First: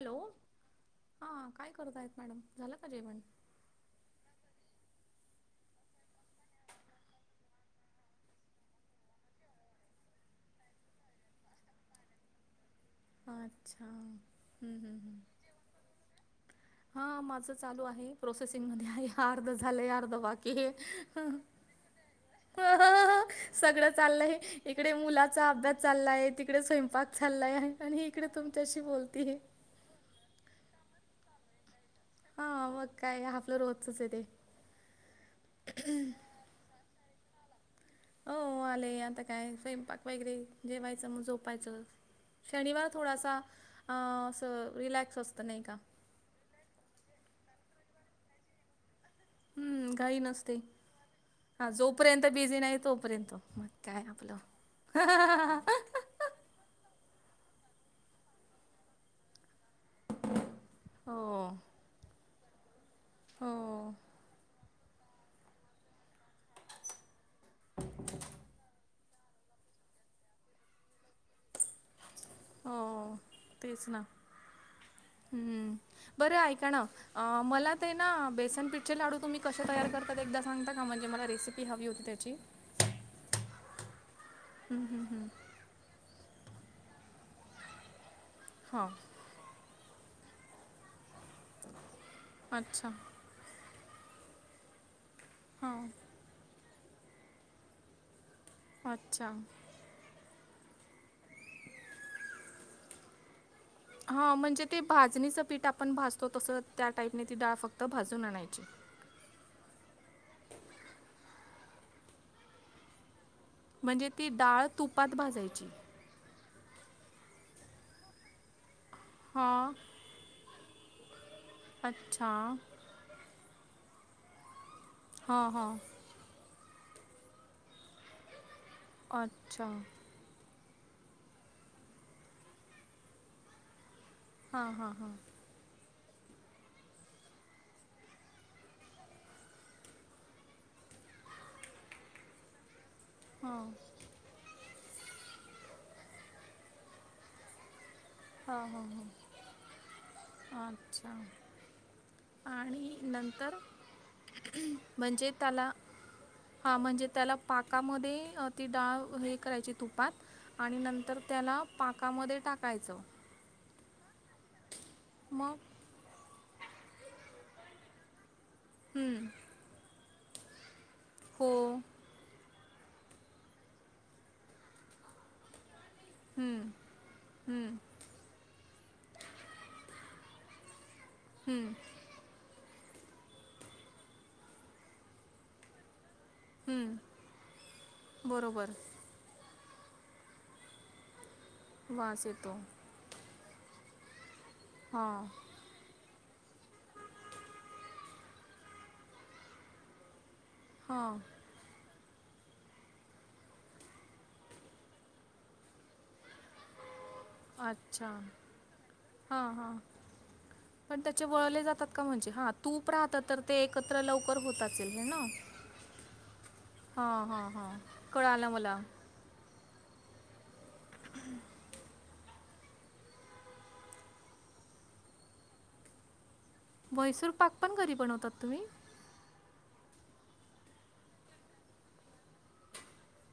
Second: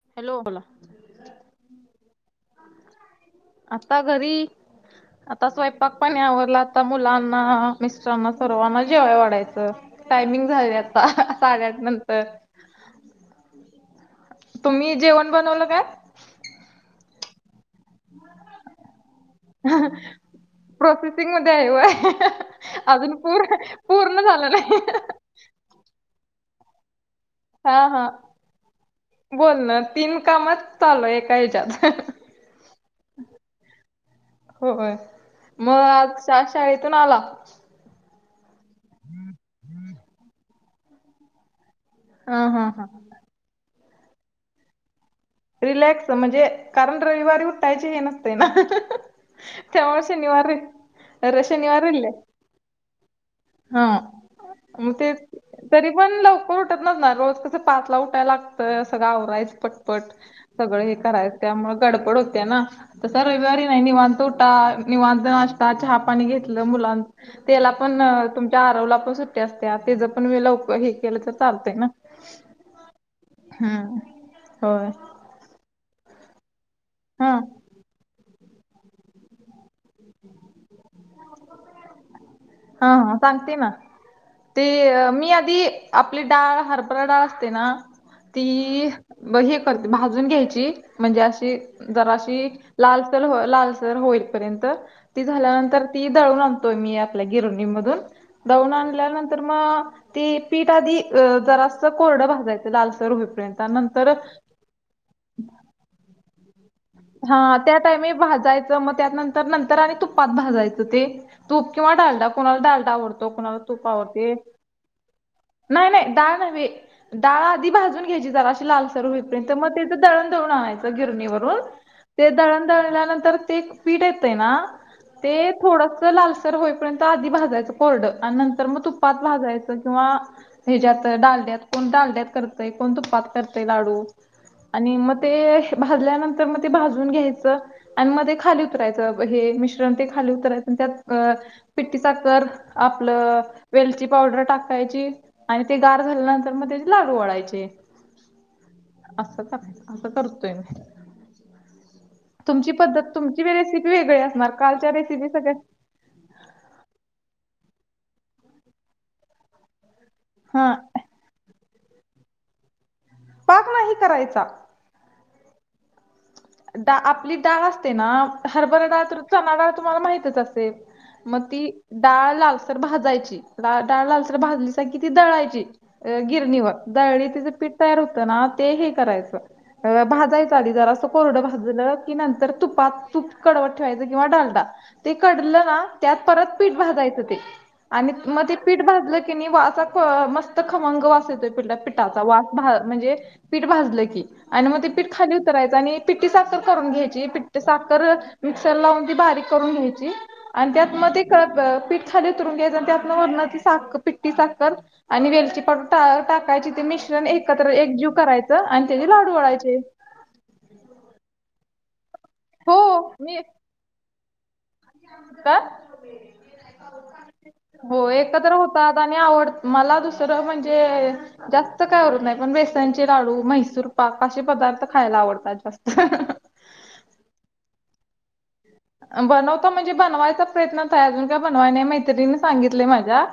Hello, हां काय करत आहेत मॅडम झालं का जेवण? आता घरी आता स्वयंपाक पाणी आवरला. आता मुलांना मिस्टरांना सर्वांना जेवायला वाढायचं. टायमिंग झाले आता साडे आठ नंतर अच्छा, तुम्ही जेवण बनवलं काय? हा माझं चालू आहे. प्रोसेसिंग मध्ये आहे अर्ध झालंय अर्ध बाकी हे हे होय. सगळं चाललं आहे नाही. इकडे मुलाचा अभ्यास चालला आहे. तिकडे स्वयंपाक चाललाय आहे हा आणि ही हा इकडे तुमच्याशी बोलती ह. बोलण तीन कामात चालू एका हच्यात. हा मग काय हाफल र होतचच आहे ते. होय मग आज शाळेतून आला. हो आले आता काय स्वयंपाक वगैरे जेवायचं मग झोपायचं. हा हा हा. शनिवार थोडासा रॅक्स असतो. रिलॅक्स म्हणजे कारण रविवारी उठायचे हे नसते ना. हम्म त्याव्हा घाई शनिवार रे नसते हा जोपर्यंत बिझी नाही तोपर्यंत मग हा काय आपलं. मग ते तरी पण लवकर ना रोज कसं पाातला उठायला लागतं असग गा आवरायच पटपट. सगळं हे हो करायचं त्यामु गडबड होते ना तसा हो रविवारी नाही निवण तोटा निवध असताात चहा पाणी घेतलं मुलां त्याला पण तुमच्या आरवलापसून अस ते ज पण मला उप हे केलं तर चालते ना. हो तेच हम्म ना होय हम् बरं ऐका ना. अ हा मला ते ना बेसन पिठचे लाडू तुम्ही? कश तयार करतात एकदा सांगता का म्हणजे मला रेसिपी हवी होती त्याची हा ह सांगते ना ते हम्म, हम्म, हम्म. मी आधी आपली डाळ हरभरा डाळ असते ना हो ती ब हे करते भाजून घ्यायची म्हणजे अच्छा होईर् झाल्यानंत हां दळून आणतोय मी आपल्या गिरणी मधून दळून अच्छा आणल्यानंतर मग तेी पीठ आधी जरासं कोरडं भाजायचं लालसर होईपर्यंत नंतर हा म्हणजे ते भाजणीचं पीठ आपण भाजतो तसं. त्या टाईपने ती हा डाळ त्या फक्त टाइम भाजून आणायची भाजायचं मग त्यानंतर तर नंतर आणि तुपात भाजायचं ते तूप किंवा डालडा कोणाला डाडा आवडतो कोणाला? म्हणजे ती तूपावरते डाळ तुपात भाजायची नाही नाही दाान हवी. डाळ आधी भाजून घ्यायची जरा अशी लालसरू होईपर्यंत मग हां त्याचं दळण वून आणायचं गिरणीवरून ते अच्छा दळण दळल्यानंतर ते पीठ येतय ना हां ते हां थोडस लालसर होईपर्यंत आधी भाजायचं कोरड आणि नंतर मग तुपात अच्छा भाजायचं किंवा ह्याच्या्यात डालड्यात कोण डालड्यात करतय कोण तुपात करतय लाडू. हां हां आणि हां मग ते भाजल्यानंतर म ते भाजून घ्यायचं आणि मध्ये खाली उतरायचं हे मिश्रण ते खाली उतरायचं त्यात. पिट्टी साखर आपलं हां वेलची पावडर टाक. कायची आणि ते गार झाल्यानंतर मग त्याचे लाडू ढायचे. हां हां असं तर असं तरतोय नाही. अच्छ. आणि तुमची नंतर रेसिपी वेगळी असणार कालच्या रेसिपी म्हणजे सगळ्या त्याला हा म्हणजे त्याला पाकामध्ये ती डाळ हे करायची तुपात हा आणि नंतर त्याला पाकामध्ये टाकायचं. पाक नाही करायचा. मग. ड आपली डाळ असते ना. हरभरा डाळ हं, चना डाळ तुम्हाला माहितच असेल मग हो ती डाळ लाव. तर भाजायची डाळ लाल तर भाजली स ती दळायची. हं, गिरणीवर दळी तिचं पीठ हं, तयार होतं ना ते हे करायचं. भाजायचचा आली जरा असं कोरडं हं, भाजलं. नंतर तुपात तूप कडवत ठेवायच किंवा डालड ते कडलं ना त्यात परत पीठ हं, भाजायच हो ते आणि मग ते बरोबर पीठ भाजलं की नाही वा मस्त खमंग वासायच हो. पठा वास वा येतो म्हणजे पीठलं की आणि मग ते पीठ हां खाली उतरायचं आणि पिट्टी साखर करून घ्यायची पिट्ट साखर मिक्सर लावून ती बारीक करून घ्यायची आणि त्यात हां मध्ये पठ खाली उतरून घ्यायच त्यातन वरण सा पिट्टी साखर आणि वेलची पावडर टा काय ते मिश्रण एकत्र एक अच्छा जीव करायचं आणि त्याचे लाडू हां हां वळायचे पण त्याचे वळले जातात का म्हणजे हा हो तूप राहतं तर मी ते एकत्र लवकर होतात ना का ह ह हा हो कळ आला एकत्र वाला होतात आवड मला दुसरं म्हणजे जास्त काय आवडत नाही पण बेसनचे लाडू म्हैसूर पाक असे पदार्थ खायला आवडतात जास्त म्हैसूर पाक पण घरी बनवतात तुम्ही बनवता म्हणजे बनवायचा प्रयत्नत आहे अजून काय बनवाय नाही मैत्रिणी सांगितलेय माझ्या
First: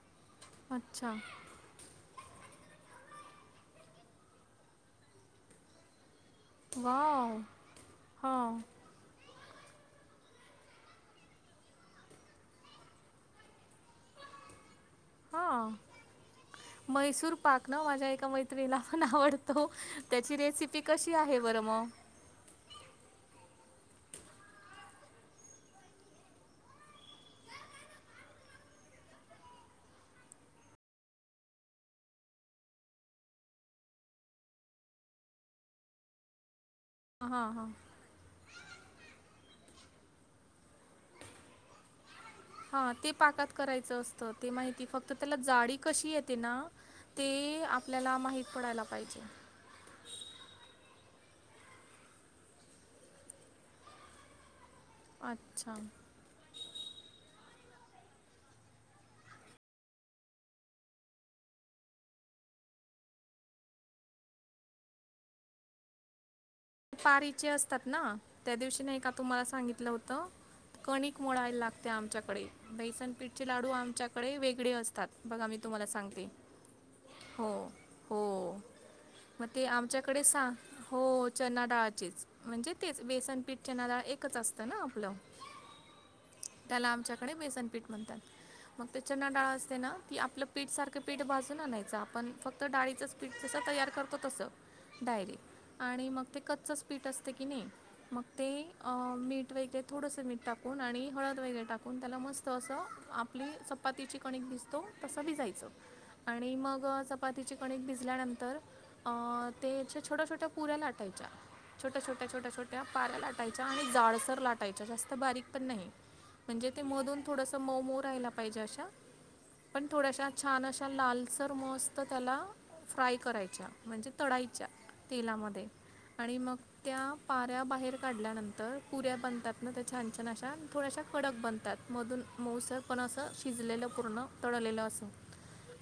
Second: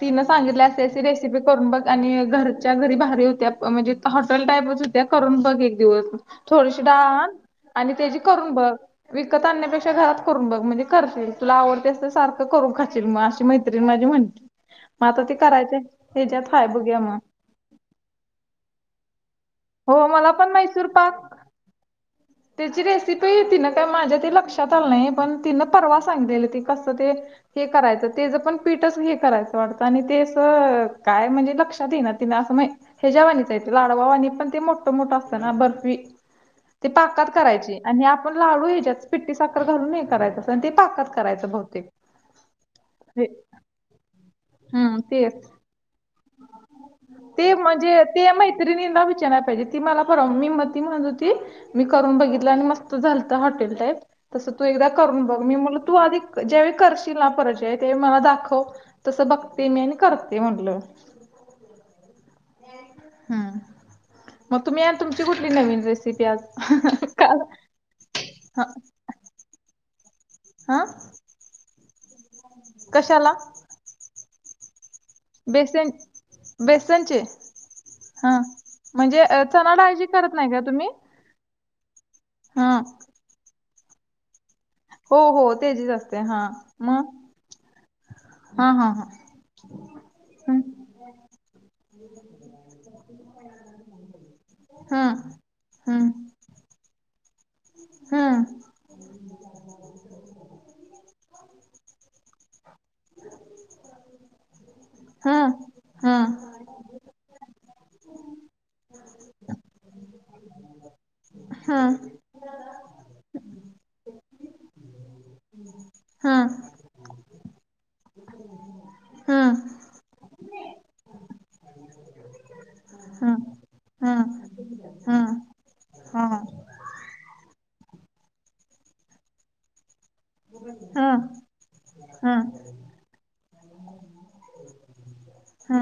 तिनं सांगितली असे अशी अच्छा रेसिपी करून बघ आणि घरच्या घरी बाहेारी होत्या म्हणजे हॉटेल टाईपच होत्या करून बघ एक दिवस थोडीशी डाान वाव आणि त्याची करून हां बघ विकत आणण्यापेक्षा घरात करून बघ म्हणजे करशील तुला आवडते अस तर सारखं करून खाील मगशी माहि माझी म्हणते मग आता तेी हां करायचे हच्यात हाय बघू मग न माझ्या एका मैत्रीणीला पण आवडतो हो मला त्याची पण रेसिपी मैसूर कशी पाक आहे बरं मग त्याची रेसिपी तिनं काय माझ्या ते लक्षात आलं नाही पण तिनं परवा सांगलेलं ती कसं ते हे करायचं तेच पण पीठच हे करायचं वाटत आणि ते असं काय म्हणजे लक्षात येई ना तिने असं माहि ह्या जवानीच येते लाडवावाणी पण ते मोठ मोठं असतं ना बर्फी तकात हां हां करायची आणि आपण लाडू ह्याच्यात पिट्टी साखर घलून ह करायचं पण ते पाकात करायचं बहुतेक हा ते पाकात करायचं असतं ते माहिती हम्म फक्त त्याला तेच जाडी कशी येते ते म्हणजे आपल्याला ते माहित पडायला मैत्रिणीला पाहिजे विचारायला ती मला फरव मी मती म्हणजू त मी करून बघितलं आणि मस्त झालत हॉटेल टाईप तसं तू एकदा करून बघ मी मुलं अच्छा तू आधिक जेवे करशील ना परजय ते मला दाखव तसं बघते मी आणि करते म्हणलं हम् मग तुम्ही या तुमची कुठली नवीन रेसिपी आज काल पचे असतात ना त्या ह दिवशी तुम्हाला सांगितलं होत क हा खूक मोळायला लागते आमच्याकडे कशाला बैसनपीठचे लाडू आमच्याकडे वेगळे असतात बघा मी तुम्हाला बेसन सांगते बेसनचे हो हो हा म्हणजे मग ते चना डाळीची आमच्याकडे करत नाही सांग का तुम्ही? हो चना डाळाचेच हा म्हणजे तेच बेसनपीठ चना डाळ एकच असतं ना हो हो त्याचीच असते हा त्याला मग आमच्याकडे बेसनपीठ म्हणतात हा मग हा ते चना डाळा असते ना ती आपलं हा. पीठ सारखं पीठ भाजून आणायचं आपण फक्त तर डाळीचंच पीठ तसं तयार करतो तसं हां डायरीे हां आणि मग ते कच्चच पीठ असते की नाही मग हां ते मीठ वगैरे थोडंसं मीठ टाकून आणि हळद वगैरे टाकून त्याला मस्त असं आप आपली चपातीची कणिक दिसतो तसं हां भिजयचं हां आणि मग चपातीचे कणिक भिजल्यानंतर त्याच्या छोट्या छोट्या पुऱ्या लाटायच्या हां छोट्या छोट्या ्या छोट्या छोट्या पाऱ्या लाटायच्या आणि जाळसर लाटायच्या जास्त बारीक पण नाही हां म्हणजे ते मधून थोडस मऊ मऊ राहिला पाहिजे अशा हां हां पण थोड्याशा छान अशा लालसर मस्त त्याला फ्राय हां करायच्या म्हणजे हां तळाायच्या हां तेलामध्ये आणि हां मग त्या पाऱ्या बाहेर काढल्यानंतर पुऱ्या बनतात न त्या छान छान अशा थोड्याशा हां हां कडक बनतात मधून हां मऊसं पण असं शिजलेलं पूर्ण तोडलेल असो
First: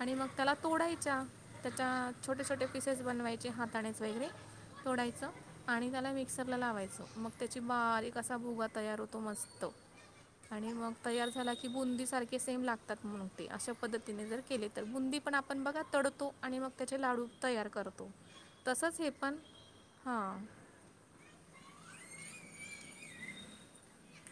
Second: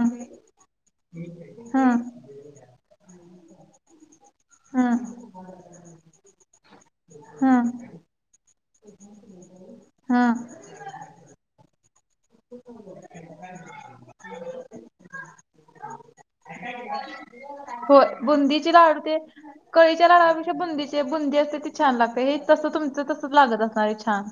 आणि मग त्याला तोडायच्या त्याच्या छोटे छोटे पिसेस बनवायचे हाताण्याच वगैरे हां तोडायचं आणि त्याला मिक्सरला लावायचं मग त्याची हां बारीक असा भुगा तयार होतो मस्त हां आणि मग तयार झाला की बुंदी सारखे सेम लागतात म्हणून ते अशा पद्धतीने जर केले तर बुंदी पण आपण बघा तडतो आणि मग त्याचे लाडू तयार होय करतो बुंदीचे तसंच लाडू हे ते पण कळीच्या हां लाडापेक्षा बुंदीचे बुंदी असते ती छान लागते हे तसं तुमचं तसच लागत असणार हे छान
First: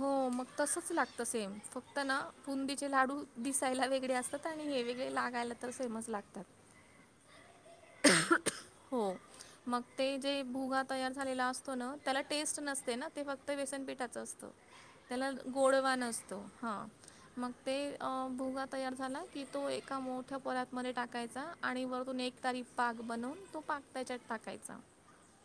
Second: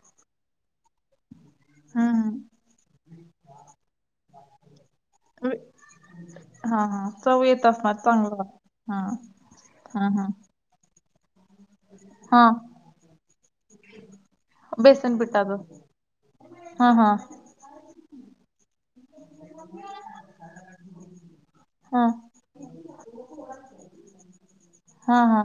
हो मग तसच लागतं सेम फक्त ना हम्म फुंदीचे लाडू दिसायला वेगळे असतात आणि हे वेगळे लागायला तर सेमस लागतात हा ह चव येत असणार चांगलं हा हो मग ते हम हम जे भुगा तयार झालेला असतो ना त्याला टेस्ट नसते ना ते फक्त व्यसनपीठाच असतं बेसन त्याला पिठाचं गोडवा नसतो ह हा हा मग ते भोगात तयार झाला की तो एका मोठ्या पोरतमध्ये टाकायचा आणि वर हा तो नेक पाक बनून तो पाक त्याच्यात टाकायचा हा हा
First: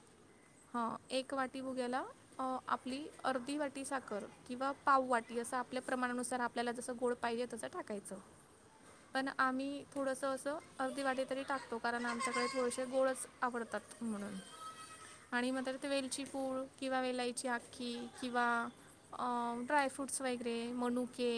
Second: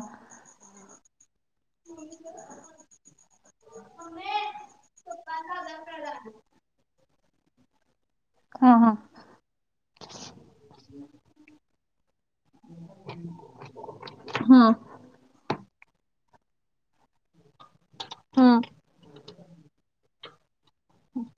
ह एक वाटी बघ्याला आपली अर्धी वाटी साखर किंवा पाव वाटी असं आपल्या प्रमाणानुसार आपल्याला जसं गोड पाहिले तचं टाकायचं हा हा पण आम्ही थोडंसं असं अगदी वाटे तरी टाकतो कारण आमच्याकडे थोडसे गोळच अर तट म्हणून हम्म आणि म्र ते वेलची पूळ किंवा वेलाईची आख्खी किंवा हम्म ड्राय फ्रूट्स वगैरे मनुके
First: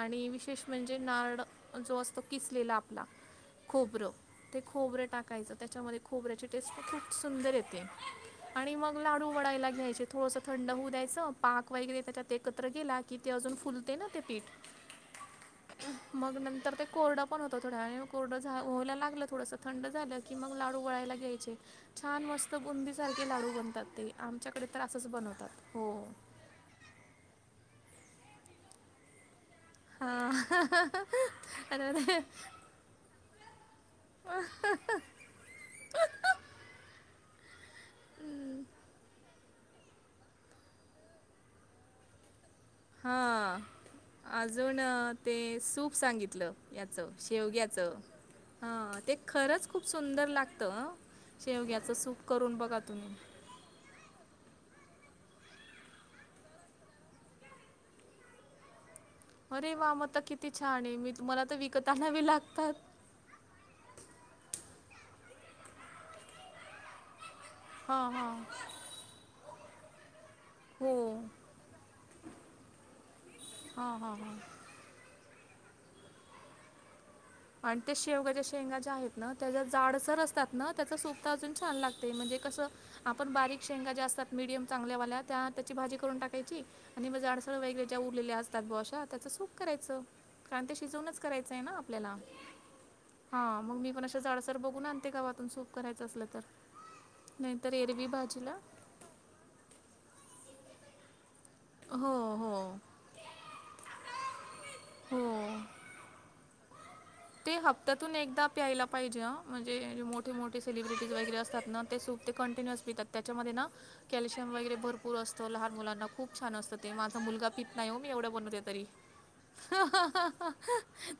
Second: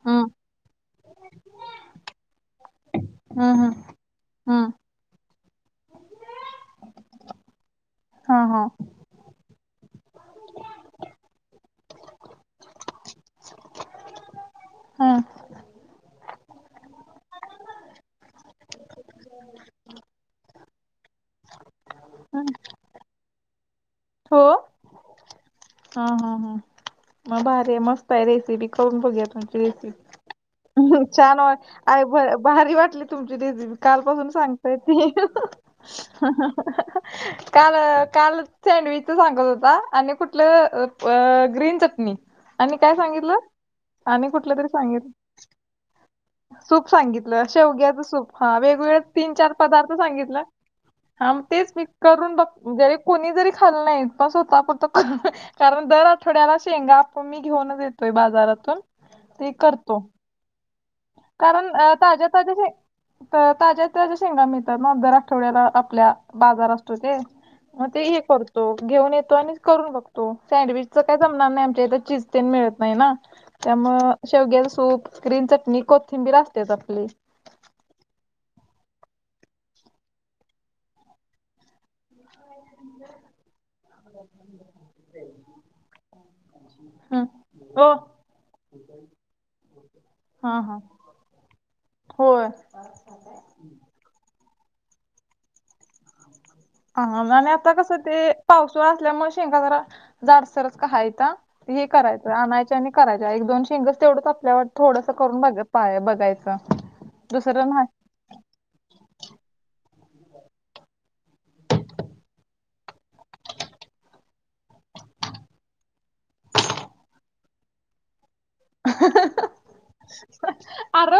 आणि विशेष म्हणजे नारळ जो असतो किसलेला आपला हम्म हम्म खोबरं ते हम्म खोबरं टाकायचं त्याच्यामध्ये खोबऱ्याची टेस्ट पण खूप सुंदर येते हा हा आणि मग लाडू वडायला घ्यायचे थोडसं थंड होऊ द्यायचं पाक वगैरे त्याच्यात एकत्र गेला कि ते अजून फुलते ना ते पीठ हा मग नंतर ते कोरडं पण होतं थोड्या वे कोरडं्हायला लागत थ झा लाडूला घयछ म सारखे लाडू बनतात ते हो आमच्याकडे तर असंच बनवतात हो हा हा हा मग बारे मस्त आहे रेसिपी करून बघया तु हां छान वा अरे आई वा. भारी वाटली तुमची काल पासून सांगताय ती काल काल सँडविच सांगत होता आणि कुठलं ग्रीन चटणी आणि काय सांगितलं हां आणि कुठलं तरी अजून सांगितलं अ, ते सूप सांगितलं सूप याचं सांगितलं शे शेवग्याचं उघ्याच सूप हा वेगवेगळ हां ते तीन चार खरंच खूप पदार्थ सुंदर सांगितलं लागतं हं. हा मग तेच मी शेवग्याचं सूप करून बघ बघा ज तुम्ही कोणी जरी खाल्ल नाही पण स्वतः पणत कारण दर आठवड्याला शेंगा आप मी घेऊनच येतोय बाजारातून ते अरे करतो. वाम तर किती छान आहे मी तुम्हाला तर विकताना बी लागतात तर ताज्या त्याच्या्या शेंगा म तर ना दर आठवड्याला आपल्या बाजार असतो ते मग ते हां हे हां करतो घेऊन येतो आणि करून बघतो तो हो सँडविचचा काय जमणार नाही आमच्या इथे चिजतेन मिळत नाही ना त्यामु हां हां हां शेवग्या सूप क्रीन चटणी कोथिंबीर असतेच आपली आणि ते शेवगाच्या शेंगा ज्या आहेत ना त्याच्या जाडसर असतात ना त्याच सुपता अजून छान लागते म्हणजे कसं आपण बारीक शेंगा ज्या असतात मीडियम चांगल्या वाल्या त्या त्याची भाजी करून टाकायची आणि म हं. अडसळ वगैरे ओ ज्या उरलेल्या असतात बॉशा त्याचं सुख करायचं हां, कां ते हां. शिजवूनच करायचंय ना आपल्याला होय. हा मग मी पण अा झाडसर बघून आणते गावातून सूप करायचं असलं तर हा आणि नाहीतर आता कसं एरवी ते भाजीला पावसाळ असल्यामुळे शेंका जरा जाडसरच काहायेत हे हो करायचं हो आणायं आणि करायच्या एक दोन शेंगस तेवढंच आपल्या थोडंसं करून हो बघत पाय बघायचं ते दुसरं नाही हपता तून एकदा प्यायला पाहिजे अं म्हणजेे मोठे मोठे सेलिब्रिटीज वगैरे असतात ना, ते सुप ते कंटिन्युअस पितात त्याच्यामध्ये ना कॅल्शियम वगैरे भरपूर असतं. लहान मुलांना छान असतं ते, माझा मुलगा पित नाही ओ मी एवढं बनवत तरी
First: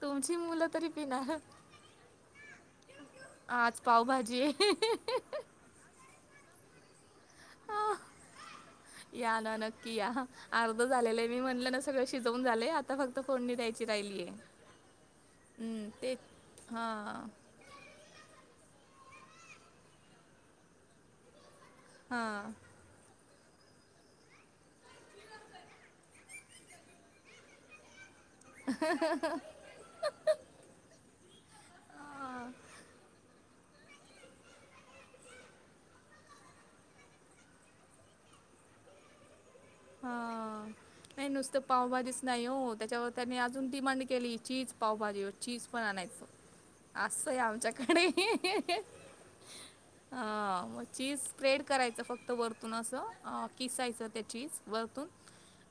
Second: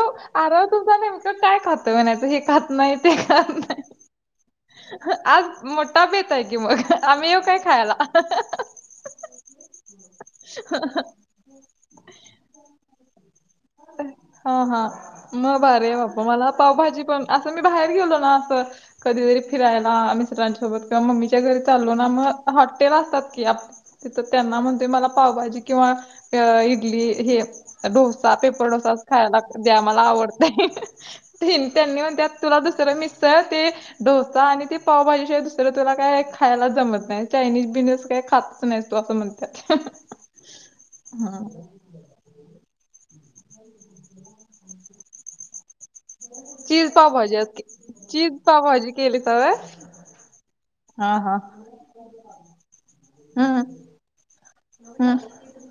तुमची मुलं त तरी नेमकं पिणार काय खात म्हणायचं, हे खात नाहीं ते खात आज नाहीं. पावभाजी आज मोठा बेत आहे की मग, आम्ही येऊ काय खायला? या ना नक्की या अर्ध झालेलय मी म्हणलं ना सगळं शिजवून झालेय आता फक्त फोडणी द्यायची राहिलीय. हा हा म भारी य बाप्पा मला पावभाजी पणं हां असं आमी बाहेर गेलो ना असं, कधीतरी फिरायला मित्रांसोबत किंवा मम्मीच्या घरी चालो ना मग हां हॉट्टेल असतात की आप तिथं त्यांना म्हण ते मला पावभाजी किंवा ए इडली हे ढोसा पेपर डोसा द्या मला आवडतय ते त्यांनी म्हणते तुला दुसरं मिसळ ते डोसा आणि ते पावभाजी शिवाय दुसरं तुला काय खायलाच जमत नाही, चायनीज बियनिज असं काही खातच नाही तू असं म्हणतं [unintelligible] हां नाहीं नुस्तं पावभाजीच नाही हो त्याच्यावर त्यांनी अजून डिमांड केली चीज पावभाजी वर चीज पण आणायचं. चीज आसंय पावभाजी आमच्याकडे. चीज पावभाजी केलीसा व्हय? ह मग हा चीज हा स्प्रेड करायचं फक्त वरतून अस हम्म किसायचं ते चीज वरतून हम्म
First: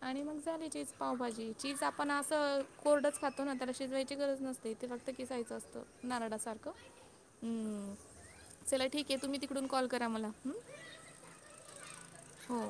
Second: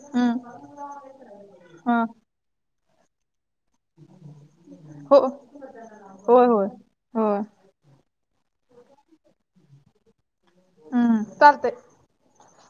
आणि मग हम्म झाली चीज पावभाजी चीज हा आपण असं कोरडच खात तो ना त्याला शिजवायची गरज नसते, ते फक्त हो किसायचं असतं होय होय नारळासारखं. होय हम्म चला ठीक आहे तुम्ही तिकडून कॉल करा मला हम्म. हम्म चालतेय. हो.